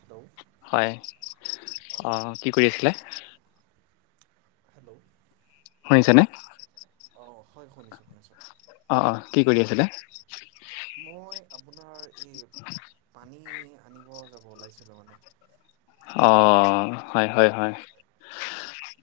Hello হয় অ হয় কি কৰি আছিলে হেল্ল' শুনিছে নে অ হয় শুনিছো শুনিছো অ' অ' কি কৰি আছিলে মই আপোনাৰ এই পানী আনিব যাব ওলাইছিলো মানে অ হয় হয়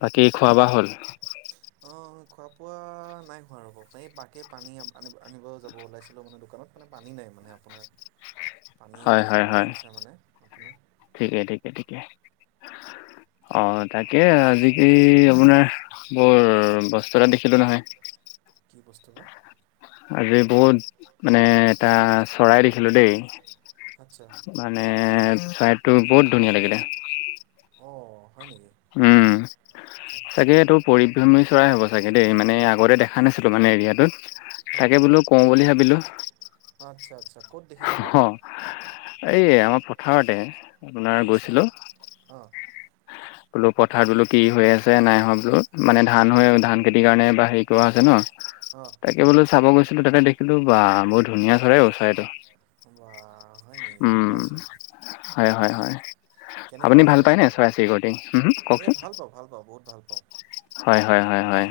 বাকী খোৱা বোৱা হ'ল অ খোৱা বোৱা নাই হোৱা ৰ'ব এই বাকে পানী আ আনিবও যাব ওলাইছিলো মানে দোকানত মানে পানী নাই মানে আপোনাৰ পানী হয় কিনিব হয় লগা হয় হৈছে মানে আপোনাৰ ঠিকে ঠিকে ঠিকে [inaudible] অ তাকে আজিকালি আপোনাৰ বৰ বস্তু এটা দেখিলোঁ নহয় কি বস্তু বা আজি বহুত মানে এটা চৰাই দেখিলোঁ দেই আচ্ছা মানে চৰাইটো বহুত ধুনীয়া লাগিলে অ। উম চাগে এইটো পৰিভ্ৰমী চৰাই হ'ব চাগে দেই মানে, আগতে দেখা নাছিল। আছিলো, মানে এৰিয়াটোত। অঁ তাকে বোলো, কওঁ বুলি ভাবিলো আচ্ছা আচ্ছা ক'ত দেখিলে বা অ। এই আমাৰ পথাৰতে। আপোনাৰ আচ্ছা গৈছিলোঁ আহ। বোলো পথাৰ বোলো কি হৈ আছে নাই হোৱা বোলো মানে ধান অঁ হৈ ধান খেতিৰ কাৰণে বা হে, আছে ন, অঁ তাকে বোলো চাব গৈছিলো তাকে দেখিলো বা বহুত ধুনীয়া চৰে ওচৰাইটো। বা হয় নেকি বঢ়িয়াছো। হয় হয় আপুনি ভাল পায় নে, চৰাইটো চৰাই চিৰিক এই কওঁকচোন ভাল পাওঁ ভাল পাওঁ বহুত ভাল পাওঁ হয়, হয়। হয় হয়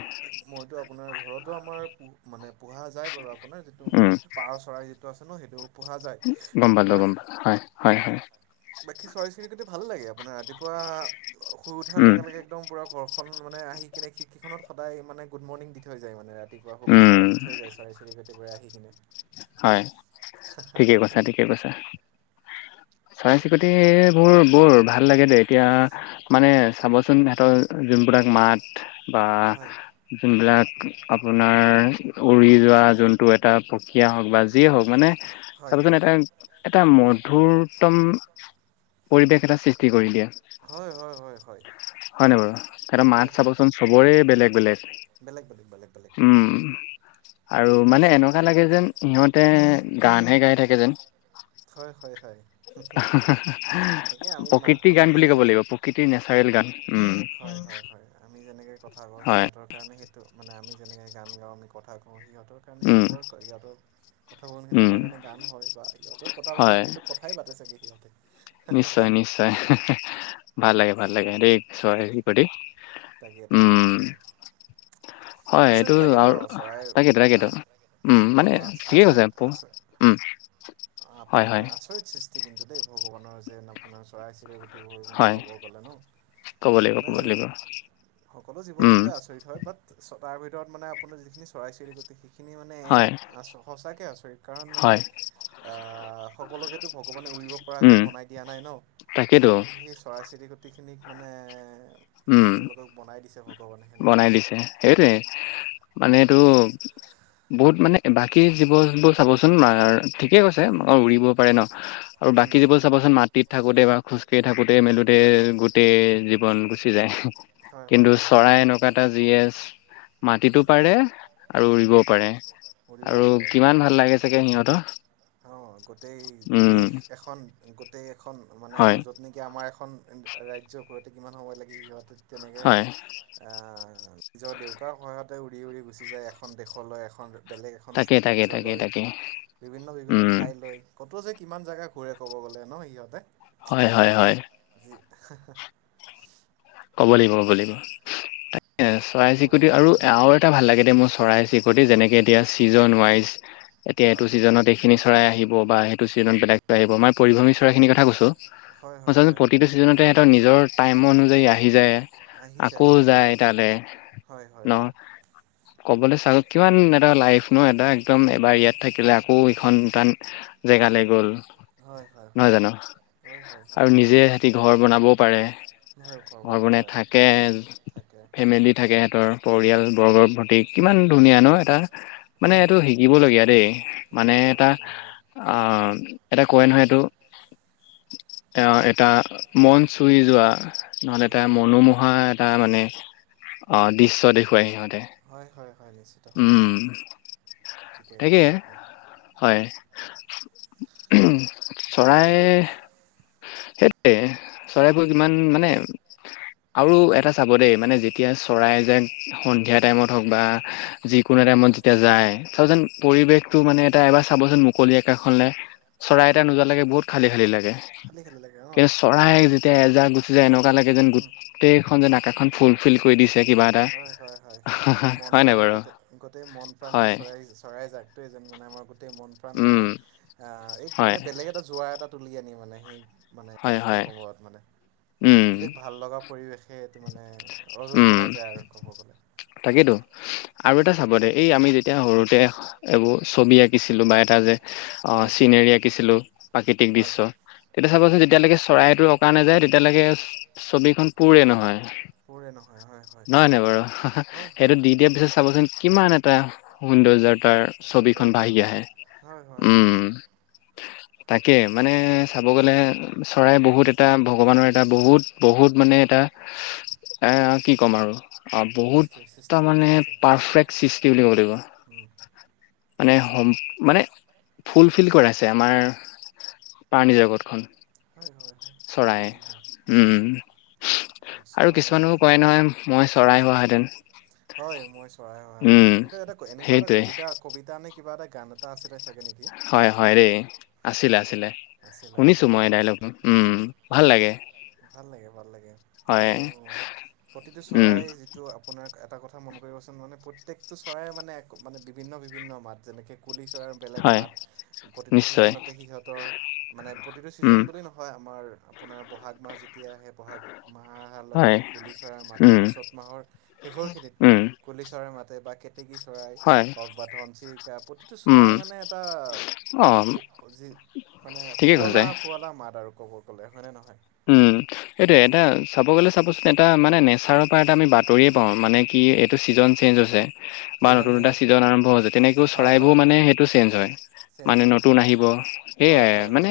মইতো আপোনাৰ ঘৰতো আমাৰ মানে পোহা যায় বাৰু আপোনাৰ যিটো উম। পাৰ চৰাই যিটো আছে ন' সেইটো পোহা যায় গম পালো, আপোনাৰ গম পালো। ভালে লাগে আপোনাৰ ৰাতিপুৱা শুই উঠাৰে উম লগে একম পুৰা মানে আহি কিনে খিৰীকিখনত সদায় মানে গুড মৰ্ণিং দি থৈ যায় মানে ৰা ৰাতিপুৱা শুেচ্ছ উম এটা দি থৈ যায় মানে চৰাই চিৰিকটি কিনে হয়, ঠিকে কৈছা, ঠিকে কৈছা। চৰাই চিৰিকতিবোৰ বৰ ভাল লাগে দেই এতিয়া মানে চাবচোন সিহঁতৰ যোনবিলাক মাত বা হয় যোনবিলাক আপোনাৰ উৰি যোৱা যোনটো এটা সিয় হওঁক বা যিয়ে হওঁক মানে হয় চাবচোন হয় এটা এটা মধুৰতম পৰিৱেশ এটা সৃষ্টি কৰি দিয়ে। হয়, হয়, হয়, হয়। হয় নাই বাৰু স মাছ হয় হয় চাবচোন চবৰে বেলেগ বেলেগ। বেলেগ, বেলেগ, বেলেগ, বেলেগ। উম আৰু মানে চব এনেকুৱা লাগে যেন সিহঁতে গানহে গাই থাকে যেন। হয়, হয়, হয়। একে আমি মা প্ৰকৃতিৰ গান মানুহে বুলি ক'ব যেনে লাগিব প্ৰকৃতিৰ নেচাৰেল গান। উম হয়, হয়, হয় আমি যেনেকে কথা কওঁ হয় সিহঁতৰ কাৰণে সেইটো মানে আমি যেনেকৈ গান গাওঁ আমি কথা কওঁ সিহঁতৰ কাৰণে উম সেইবোৰৰ সিহঁতৰ কথাবখিনি উম আমাৰ কাৰণে গান হয় বা সহঁতৰ কথা পাতি হয় সেইটো কথাই পাতে চাগে সিহঁতে নিশ্চয়, নিশ্চয়, ভাল লাগে, ভাল লাগে, [unintelligible] তাকে, তাকে উম আপোনাৰ হয় এইটো আচৰিত লাগে ন আৰু চৰাই তাকেইেতো হা তাকেইেতো উম, অঁ মানে আচ- ঠিকে কৈছে আচৰিত পৌ আচ উম। হয় আপোনাৰ হয় আচৰিত সৃষ্টি কিন্তু দেই ভগৱানৰ যেন আপোনাৰ চৰাই-চিৰি হয় ক'ব লাগিব, মানে ক'ব জ- লাগিব। সকলো উম জীৱ-জন্তুৱে আচৰিত হয় বাট তাৰ ভিতৰত মানে আপোনাৰ যিখিনি চৰাই-চিৰিকটি সেইখিনি মানে হয় এ সঁচাকৈ আচৰিত কাৰণ মানে হয় অ', সকলোকেতো ভগৱানে উৰিব উম পৰাকৈ বনাই দিয়া নাই ন' তাকেইতো কিন্তু সেই চৰাই খেতি খতিখিনিক মানে উম তেওঁলোকক বনাই দিছে ভ বনাই দিছে সেইটোৱে মানে এইটো বহুত মানে বাকী জীৱবোৰ চাবচোন ঠিকেই কৈছে উৰিব পাৰে ন আৰু বাকী উম, যিবোৰ চাবচোন মাটিত থাকোতে বা খোজকাঢ়ি থাকোঁতে মেলোতে গোটেই জীৱন গুচি যায়। হয়, হয়, কিন্তু হয়। চৰাই এনেকুৱা এটা জি এছ মাটিতো পাৰে আৰু উম, উৰিবও পাৰে। উৰিবও আৰু পাৰে। কিমান ভাল লাগে চাগে সিহঁতৰ। অ', গোটেই উম, দেশ এখন গোটেই এখন মানে হয়, য'ত নেকি আমাৰ এখন ৰাজ্যৰ ঘৰতে কিমান সময় লাগে সিহঁতে তেনেকে হয়, আহ, নিজৰ দেউকাৰ সহতে উৰি উৰি গুচি যায় এ এখন দেশলৈ এখন বেলেগ এখন তাকে, তাকে, ৰাজ্য তাকে, লয় তাকে, বিভিন্ন বিভিন্ন উম, ঠাই ললৈ ক'তো যে ইমান জেগা ঘূৰে ক'ব গ'লে ন' সিহঁতে। হয়, হয়, হয়। [inaudible] ক'ব লাগিব, ক'ব লাগিব। এ সঁচাকে চৰাই-চিৰিকটি আৰু ভগৱানৰ আৰু এটা ভাল লাগে দে মোৰ চৰাই চৰিকটি যেনেকে এতিয়া চিজন ৱাইজ এতিয়া এইটো হয় ছিজনত এইখিনি চৰাই আহি হ' বা সেইটো ছিজন বেলেকৈ আহিব মই পৰিভমী মানে চৰাখিনিৰ কথা কছোঁ হয় মই হয় চোন হয় প্ৰতিটো ছিজনতে সিহঁতৰ নিজৰ টাইম অনুযায়ী আহি যায় আহি আকৌ আহি অ যায় তালে হয় হয় ন হয় ক'বলৈ চাওঁ কিমান এটা লাইফ ন এটা একদম এবাৰ হয় ইয়াত থাকিলে আকৌ এইখন তাত জেগাালৈ গ'ল হয় হয় নহয় হয় জানো হয় হয় হয় আৰু নিজে সিতি ঘৰ বনাবও পাৰে নহয় ঘৰ বনাব [unintelligible] পাৰে থাকে থাকে ফেমিলি থাকে সহঁতৰ পৰিয়াল হয় বৰ্গৰ প্ৰতি কিমান ধুনীয়া ন এটা মানে উম এইটো শিকিব দলগীয়া দেই মানে শিকিব লাগে এটা শিকিব লাগে অ এতা কই নহই এটো অ এটা মন চুই যোৱা নহ'লে মন এটা চুই যোৱা মনোমোহা এটা মানে অ দৃশ দেখুৱাই সিহঁতে হয় হয় নিশ্চিত হয় উম ঠিকে কৈছে আপুনি উম ভাল চৰাই লাগে দেই সেইটোৱে চৰাইবোৰ কিমান মানে আৰু এটা চাব দেই মানে যেতিয়া চৰাই যাক সন্ধিয়া টাইমত হওক বা যিকোনো টাইমত যেতিয়া যায় চ যেন পৰিৱেশটো মানে এটা এবাৰ চাবচোন মুকলি আকাখনলে চৰাই এটা নোযোৱালৈকে বহুত খালি খালি লাগে খালী খালী লাগে কিন্তু অঁ চৰাই যেতিয়া এজাক গুচি যায় এনেকুৱা লাগে যেন গোটেইখন যেন এখন ফুল ফিল কৰি দিছে কিবা এটা হয় হয় হয় হয় আমাৰ মন হয় নাই প্ৰাণ বাৰু গোটেই গোটেই মন প্ৰাণ সেই হয় চৰাই চৰাই জাকটোৱে যেন মানে আমাৰ গটেই গ মন প্ৰাণ মানে উম আহ এই হয় মানে বেলেগ এটা জোৱা এটা তুলিয় আনি মানে সেই মানে হয় সেইটো হয় সময়ত মানে উম এতি ভাল লগা পৰিৱেশে এইটো মানে অজন জনাই যায় আৰু ক'ব গ'লে তাকেইেতো আৰু এটা চাব দে এই আমি যেতিয়া সৰুতে এইবোৰ ছবি আঁকিছিলোঁ বা এটা যে অ হয় চিনেৰি আঁকিছিলো প্ৰাকৃতিক হয় দৃশ্য তেতিয়া চাবচোন হয় যেতিয়ালৈকে চৰাইতো অঁকা নাযায় তেতিয়ালৈকে ছবিখন পোৰে নহয় পৰে ন নহয় নাই বাৰু সেইটো দি হয় দিয়াৰ পিছত চাবচোন কিমান এটা সৌন্দৰ্য তাৰ ছবিখন সৌন্দৰ্য বাাহি আহে হয় হয় হয় উম তাকে মানে চাব গ'লে চৰাই বহুত এটা ভগৱানৰ এটা বহুত বহুত মানে এয়া এ কি ক'ম আৰু অ সৃষ্টি বহুত সৃষ্টি তাৰমানানে সৃষ্টি পাৰফেক্ট সৃষ্টি বুলি ক'ব লাগিব মানে হম মানে ফুলফিল কৰাইছে আমাৰ পাৰণী জগতখন হয় হয় হয় চৰাই একদম উম আৰু চৰাই কিছুমানো হয় নহয় মই চৰাই হোৱাহেঁতেন হয় মই চৰাই অহেতেন উম এইটো এ এনেকুৱা এটা সেইটোৱে কবিতা কবিতা নে কিবা এটা গান এটা আছিলে চাগে নেকি হয় হয় ৰে আছিল আছিলে শুনিছো আৰু মই জ্যোতি ডাইলগটো অ উম ভাল লাগে ভাল লাগে ভাল লাগে হয় আৰু প্ৰতিটো উম চৰাই যিটো আপোনাৰ এটা কথা মন কৰিবচোন মানে প্ৰত্যেকটো চৰাই মানে এক মানে বিভিন্ন বিভিন্ন মাত যেনেকৈ পুলি চৰা বেলেগ হয় মাত প্ৰতিটো নিশ্চয় ছিজনতে সিহঁতৰ মানে প্ৰতিটো উম ছিজন বুলি নহয় আমাৰ আপোনাৰ বহাগ মাছ তেতিয়া আহে বহাগ মাহ অহাৰ লগে হয় লগে কুলি চৰাইৰ মাতে উম বা চ'ত মাহৰ উম শেষৰখিনিত কুলি চৰাই মাতে বা কে কেতেকী চৰাই হয় হওঁক বা ঘনচিৰিকা প্ৰতিটো উম চৰাই মানে এটা অ যি মানে ঠিকে কৈছে শুৱলা শুৱলা মাত আৰু ক'ব গ'লে হয়নে নহয়? উম সেটোয়ে এটা চাব গ'লে চাবচোন এটা মানে নেচাৰৰ পৰা এটা আমি বাতৰিয়ে পাওঁ মানে কি এইটো ছিজন চেঞ্জ হৈছে। বা ছিজন নতুন হৈ এটা গৈছে ছিজন আৰম্ভ হৈছে তেনেকেও হয় চৰাইবোৰো হয় মানে হয় সেইটো চেঞ্জ হয়। চেঞ্জ মানে হয় নতুন আহিব, হয় সেয়াই হয় মানে হয়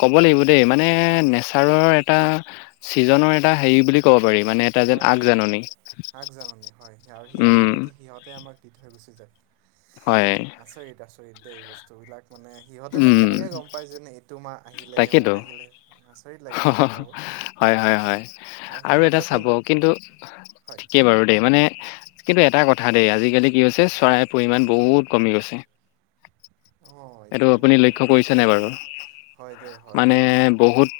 ক'ব লাগিব দেই মানে নেচাৰৰ এটা চিজনৰ এটা হেৰি বুলি ক'ব পাৰি মানে এটা যেন হয় হয় আগজাননী আগজননী হয় আৰু সেই উম আগজাননীটো সিহঁতেই আমাক দি থৈ গুচি যায়। হয়। ত এই বস্তু বিলাক মানে সিহঁতে যেন উম কেনেকে গম পায় যেন এইটো মাহ আহিলে তাকেতো! অমুক আহিলে আচৰিত লাগে ন কথাবোৰ হয় হয় হয় আৰু এটা চাব কিন্তু হয় ঠিকেই বাৰু দেই মানে কিন্তু এটা কথা দেই, আজিকালি কি হৈছে চৰাইৰ পৰিমাণ বহুত কমি গৈছে। এইটো আপুনি লক্ষ্য কৰিছে হয় নাই দেই বাৰু? হয় দেই হয় মানে হয় বহুত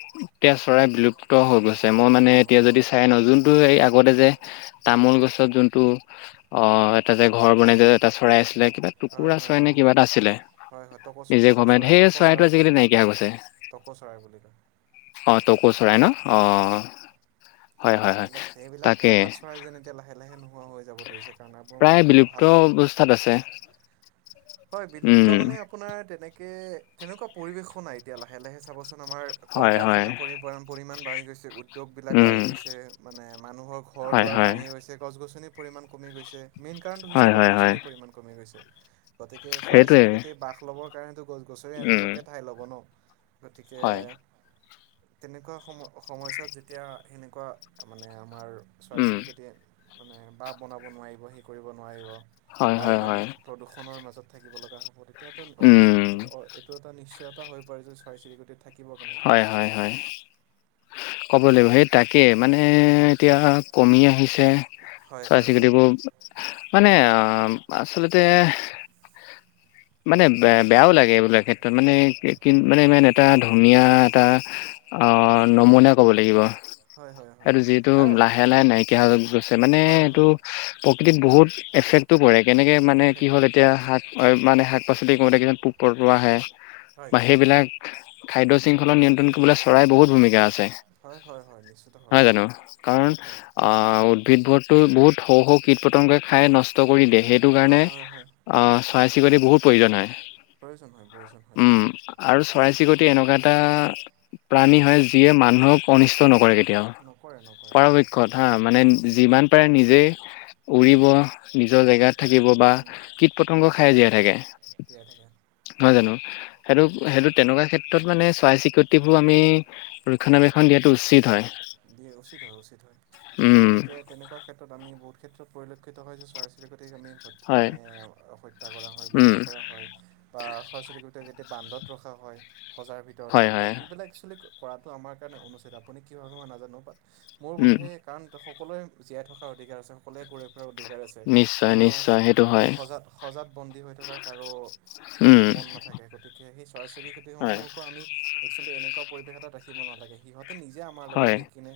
তেজ চৰাই বিলু প্ত হৈ গৈছে। মই মানে হৈ এতিয়া যদি গৈছে চাই ন' যোনটো এই আগতে যে তামোল গছত যোন- টো অ এটা যে ঘৰ বনাই যে এটা চৰাই আছি- লে কিবা হয় টুকুৰা হয় চৰাই নে হয় কিবা হয় এটা আছিলে। হয় হয় টকৌ চ, নিজে টকৌ গম পাই চৰাই, সেই টকৌ চৰাইটো চৰাই, আজিকালি নাইকিয়া হৈ গৈছে টকৌ চৰাই বুলি কয়। অ টকৌ চৰাই ন? হয় অঁ! এইবিলাক, এইবিলাক, এইবিলাক চৰাইযেন এতিয়া লাহে লাহে নোহোৱা হৈ- যাব ধৰিছে কাৰণ আপোনাৰ প্ৰায় এইটো ভাল বিলুপ্ত অৱস্থাত আছে। হয়, বিলুপ্ত উম মানে আপোনাৰ তেনেকে, তেনেকুৱা পৰিবেশো নাই এতিয়া লাহে লাহে চাবচো- ন, আমাৰ হয় হয় কল-কাৰখানা পৰিবান, পৰিমাণ বাঢ়ি গৈছে উদ্যোগ বিলাক উম বাঢ়ি গৈছে মানে মানুহৰ ঘৰ হয় দুৱাৰ হয় বাঢ়ি গৈছে, গছ-গছনিৰ পৰিমাণ কমি গৈছে, মেইন কাৰণটো হয় হৈছে হয় হয় গছ-গছনিৰ পৰিমাণ কমি গৈছে। গতিকে, সেইটোৱে চৰাই-চিৰিকতি বাস ল'বৰ কাৰণেতো গছ-গছৰে উম এজোপাকৈ ঠাই ল'ব ন? গতিকে, হয় তেনেকুৱা সময়, সময়ছোৱাত যেতিয়া সেনেকুৱা মানে আমাৰ চৰাই উম -চিৰিকঁটিয়ে মানে বাহ বনাব নোৱাৰিব সেই কৰিব নোৱাৰিব। হয় বা হয় ইমান হয় প্ৰদূষণৰ মাজত থাকিব লগা হ'ব, তেতিয়াটো অবভি উম অ এইটো এটা নিশ্চ- য়তা হৈ পৰি যে চৰাই-চিৰিকতি- হয় হয় হয়। ক'ব লাগিব, সেই তাকে মানে এতিয়া কমি আহিছে। হয় হয় হয় চৰাই-চিৰিকতিবোৰ, মানে অ' আচলতে মানে বে, বেয়াও লাগে এইবিলাক ক্ষেত্ৰত মানে কি মানে ইমান এটা ধু- নীয়া এটা হয় অ' নমুনাই ক'ব লাগিব। হয় হয় হয় সেইটো যিহেতু আৰু লাহে লাহে নাইকিয়া হৈ গৈছে মানে হয় এইটো হয় প্ৰকৃতিক বহুত এফেক্টটো পৰে কেনেকে মানে কি এফেক্ট হ'ল কৰে এতিয়া শাক মানে শাক-পাচলি কোৰোতে কিছুমান পোক-পৰুৱা আহে, হয় বা সেইবিলাক খাদ্য- শৃংখলা নিয়ন্ত্ৰণ কৰিবলৈ চৰাইৰ বহুত ভূমিকা আছে, হয় হয় হয় নিশ্চিতভাৱে নহয় জানো? কাৰণ হয় হয় অ উ- দ্ভিদবৰটো বহুত সৰু সৰু কীট পতংগই খাই নষ্ট কৰি দিয়ে সেইটো কাৰণে হয় হয় হয় অ' চৰাই-চিৰিকঁটিৰ বহুত প্ৰয়োজন হয় প্ৰয়োজন হয় প্ৰয়োজন হয় উম আৰু চৰাই-চিৰিকঁ- এটা প্ৰাণী হয়, যিয়ে মানুহক অনিষ্ট নকৰে কেতিয়াও নকৰে নকৰে নকৰে পৰাপক্ষত হা মানে যিমান পাৰে নিজেই উৰিব নিজৰ জেগাত থাকিব বা কীট-পতংগ খাইয়ে জীয়াই থাকে। তিয়াই থাকে নহয় জানো? সেইটো, হয় সেইটো হয় তেনেকুৱা ক্ষে- ত্ৰত মানে চৰাই-চিৰিকঁটিবোৰ আমি ৰক্ষণাবেক্ষণ দিয়াটো উচিত হয়। দিয়ে, উচিত হয়, উচিত হয় উম গতিকে তেনেকুৱা ক্ষেত্ৰত আমি বহুত ক্ষেত্ৰত পৰিল- ক্ষিত হয় যে চৰাই-চিৰিক টিক আমি হত হয় মানে হত্যা কৰা হয় বা উম শেষ কৰা হয় বা [unintelligible] বান্দত ৰখা হয় সজাৰ ভিতৰত হয় হওক বা হয় এইবিলাক একচলি- কৰাটো আমাৰ কাৰণে অনুচিত আপুনি কি ভাবে মই নাজানোত মোৰ উম বোধে কাৰণ। সকলোৱে জীয়াই থকাৰ অধিকাৰ আছে, সকলোৱে কৰে অধিকাৰ আছে, নিশ্চয় কোনেও নিশ্চয় সেইটো হয় সজ সজাত বন্দী হৈ থকাৰ কাৰো সেই, উম মন নাথাক গতিকে সেই চৰাই চৰি হয় ক্ষতিসমূহকো আমি একেল এনে, এনেকুৱা পৰিৱেশ এটা ৰাখিব নালাগে। সিহঁতে নিজে আমাৰ লগত হয় আহি কিনে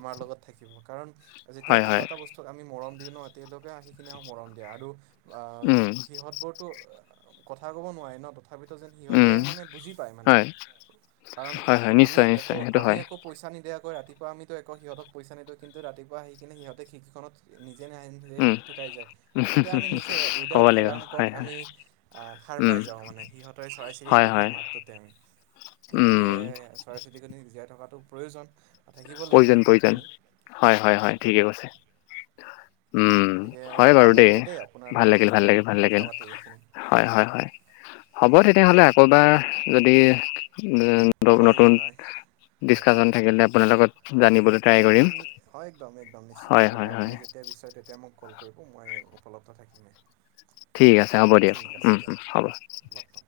আমাৰ লগত থাকিব কাৰণ, যেতিয়া হয় হয় কিবা এটা বস্তুত আমি মৰম দিওঁ ন, তেওঁতিয়ালৈোকে আহি কিনে মৰম দিয়া আৰু অ উম সিহঁত বোৰতো কথা কব নোৱাৰি ন। তি তথাপিতো যেন উম সিহঁতে মানে, বুজি পায় মানে হয় কাৰণ হয় হয় আমি নিশ্চয় একো নিশ্চয় সেইটো আমি হয় একো পইচা নিদিয়া। ৰাতিপোৱা আমিতো একৌ সিহতক পইচা নিদিওঁ। কিন্তু ৰাতিুৱা আহি কিনে সিহঁতে শিকিখনত নি, যেনে [unintelligible] উম থুকাই যাক তেতিয়া আমি নিজে ক'ব উইদাউট লাগিব এলাৰ্ম হয় কওক হয় আমি সাৰ উম পাই, যাওঁ মানে, সিহঁতে চৰাই চিৰি হয় গ হয় সেই মাতটো তেওঁ গতিকে উম চৰাই চিৰিকতি জীয়াই থকাটো প্ৰয়োজন। থাকিব লাগিব প্ৰয়োজন প্ৰয়োজন সিহঁতখিনি হয় হয় হয় গতিকে ঠিকে কৈছে উম গতিকে হয় ভাল বাৰু দেই লাগিলে আপোনাৰ ভাল লগত লাগিল ভাল এইবিলাক লিল ভাল কথা লাগিল পাতি এইখিনি হয় হয় হয় হ'ব তেতিয়াহ'লে আকৌবাৰ যদি উ হয় নতুন ডিচকাচন থাকিলে আপোনাৰ লগত জানিবলৈ ট্ৰাই কৰিম অ একদম একদম নিশ্চিত হয় ভাৱে হয় হয় আপুনি যেতিয়া বিচাৰে তেতিয়া মোক কল কৰি মই উপলব্ধ থাকিমেই ঠিক আছে হ'ব দিয়ক ঠিক আছে উম দিয়ক হ'ব লগ পাম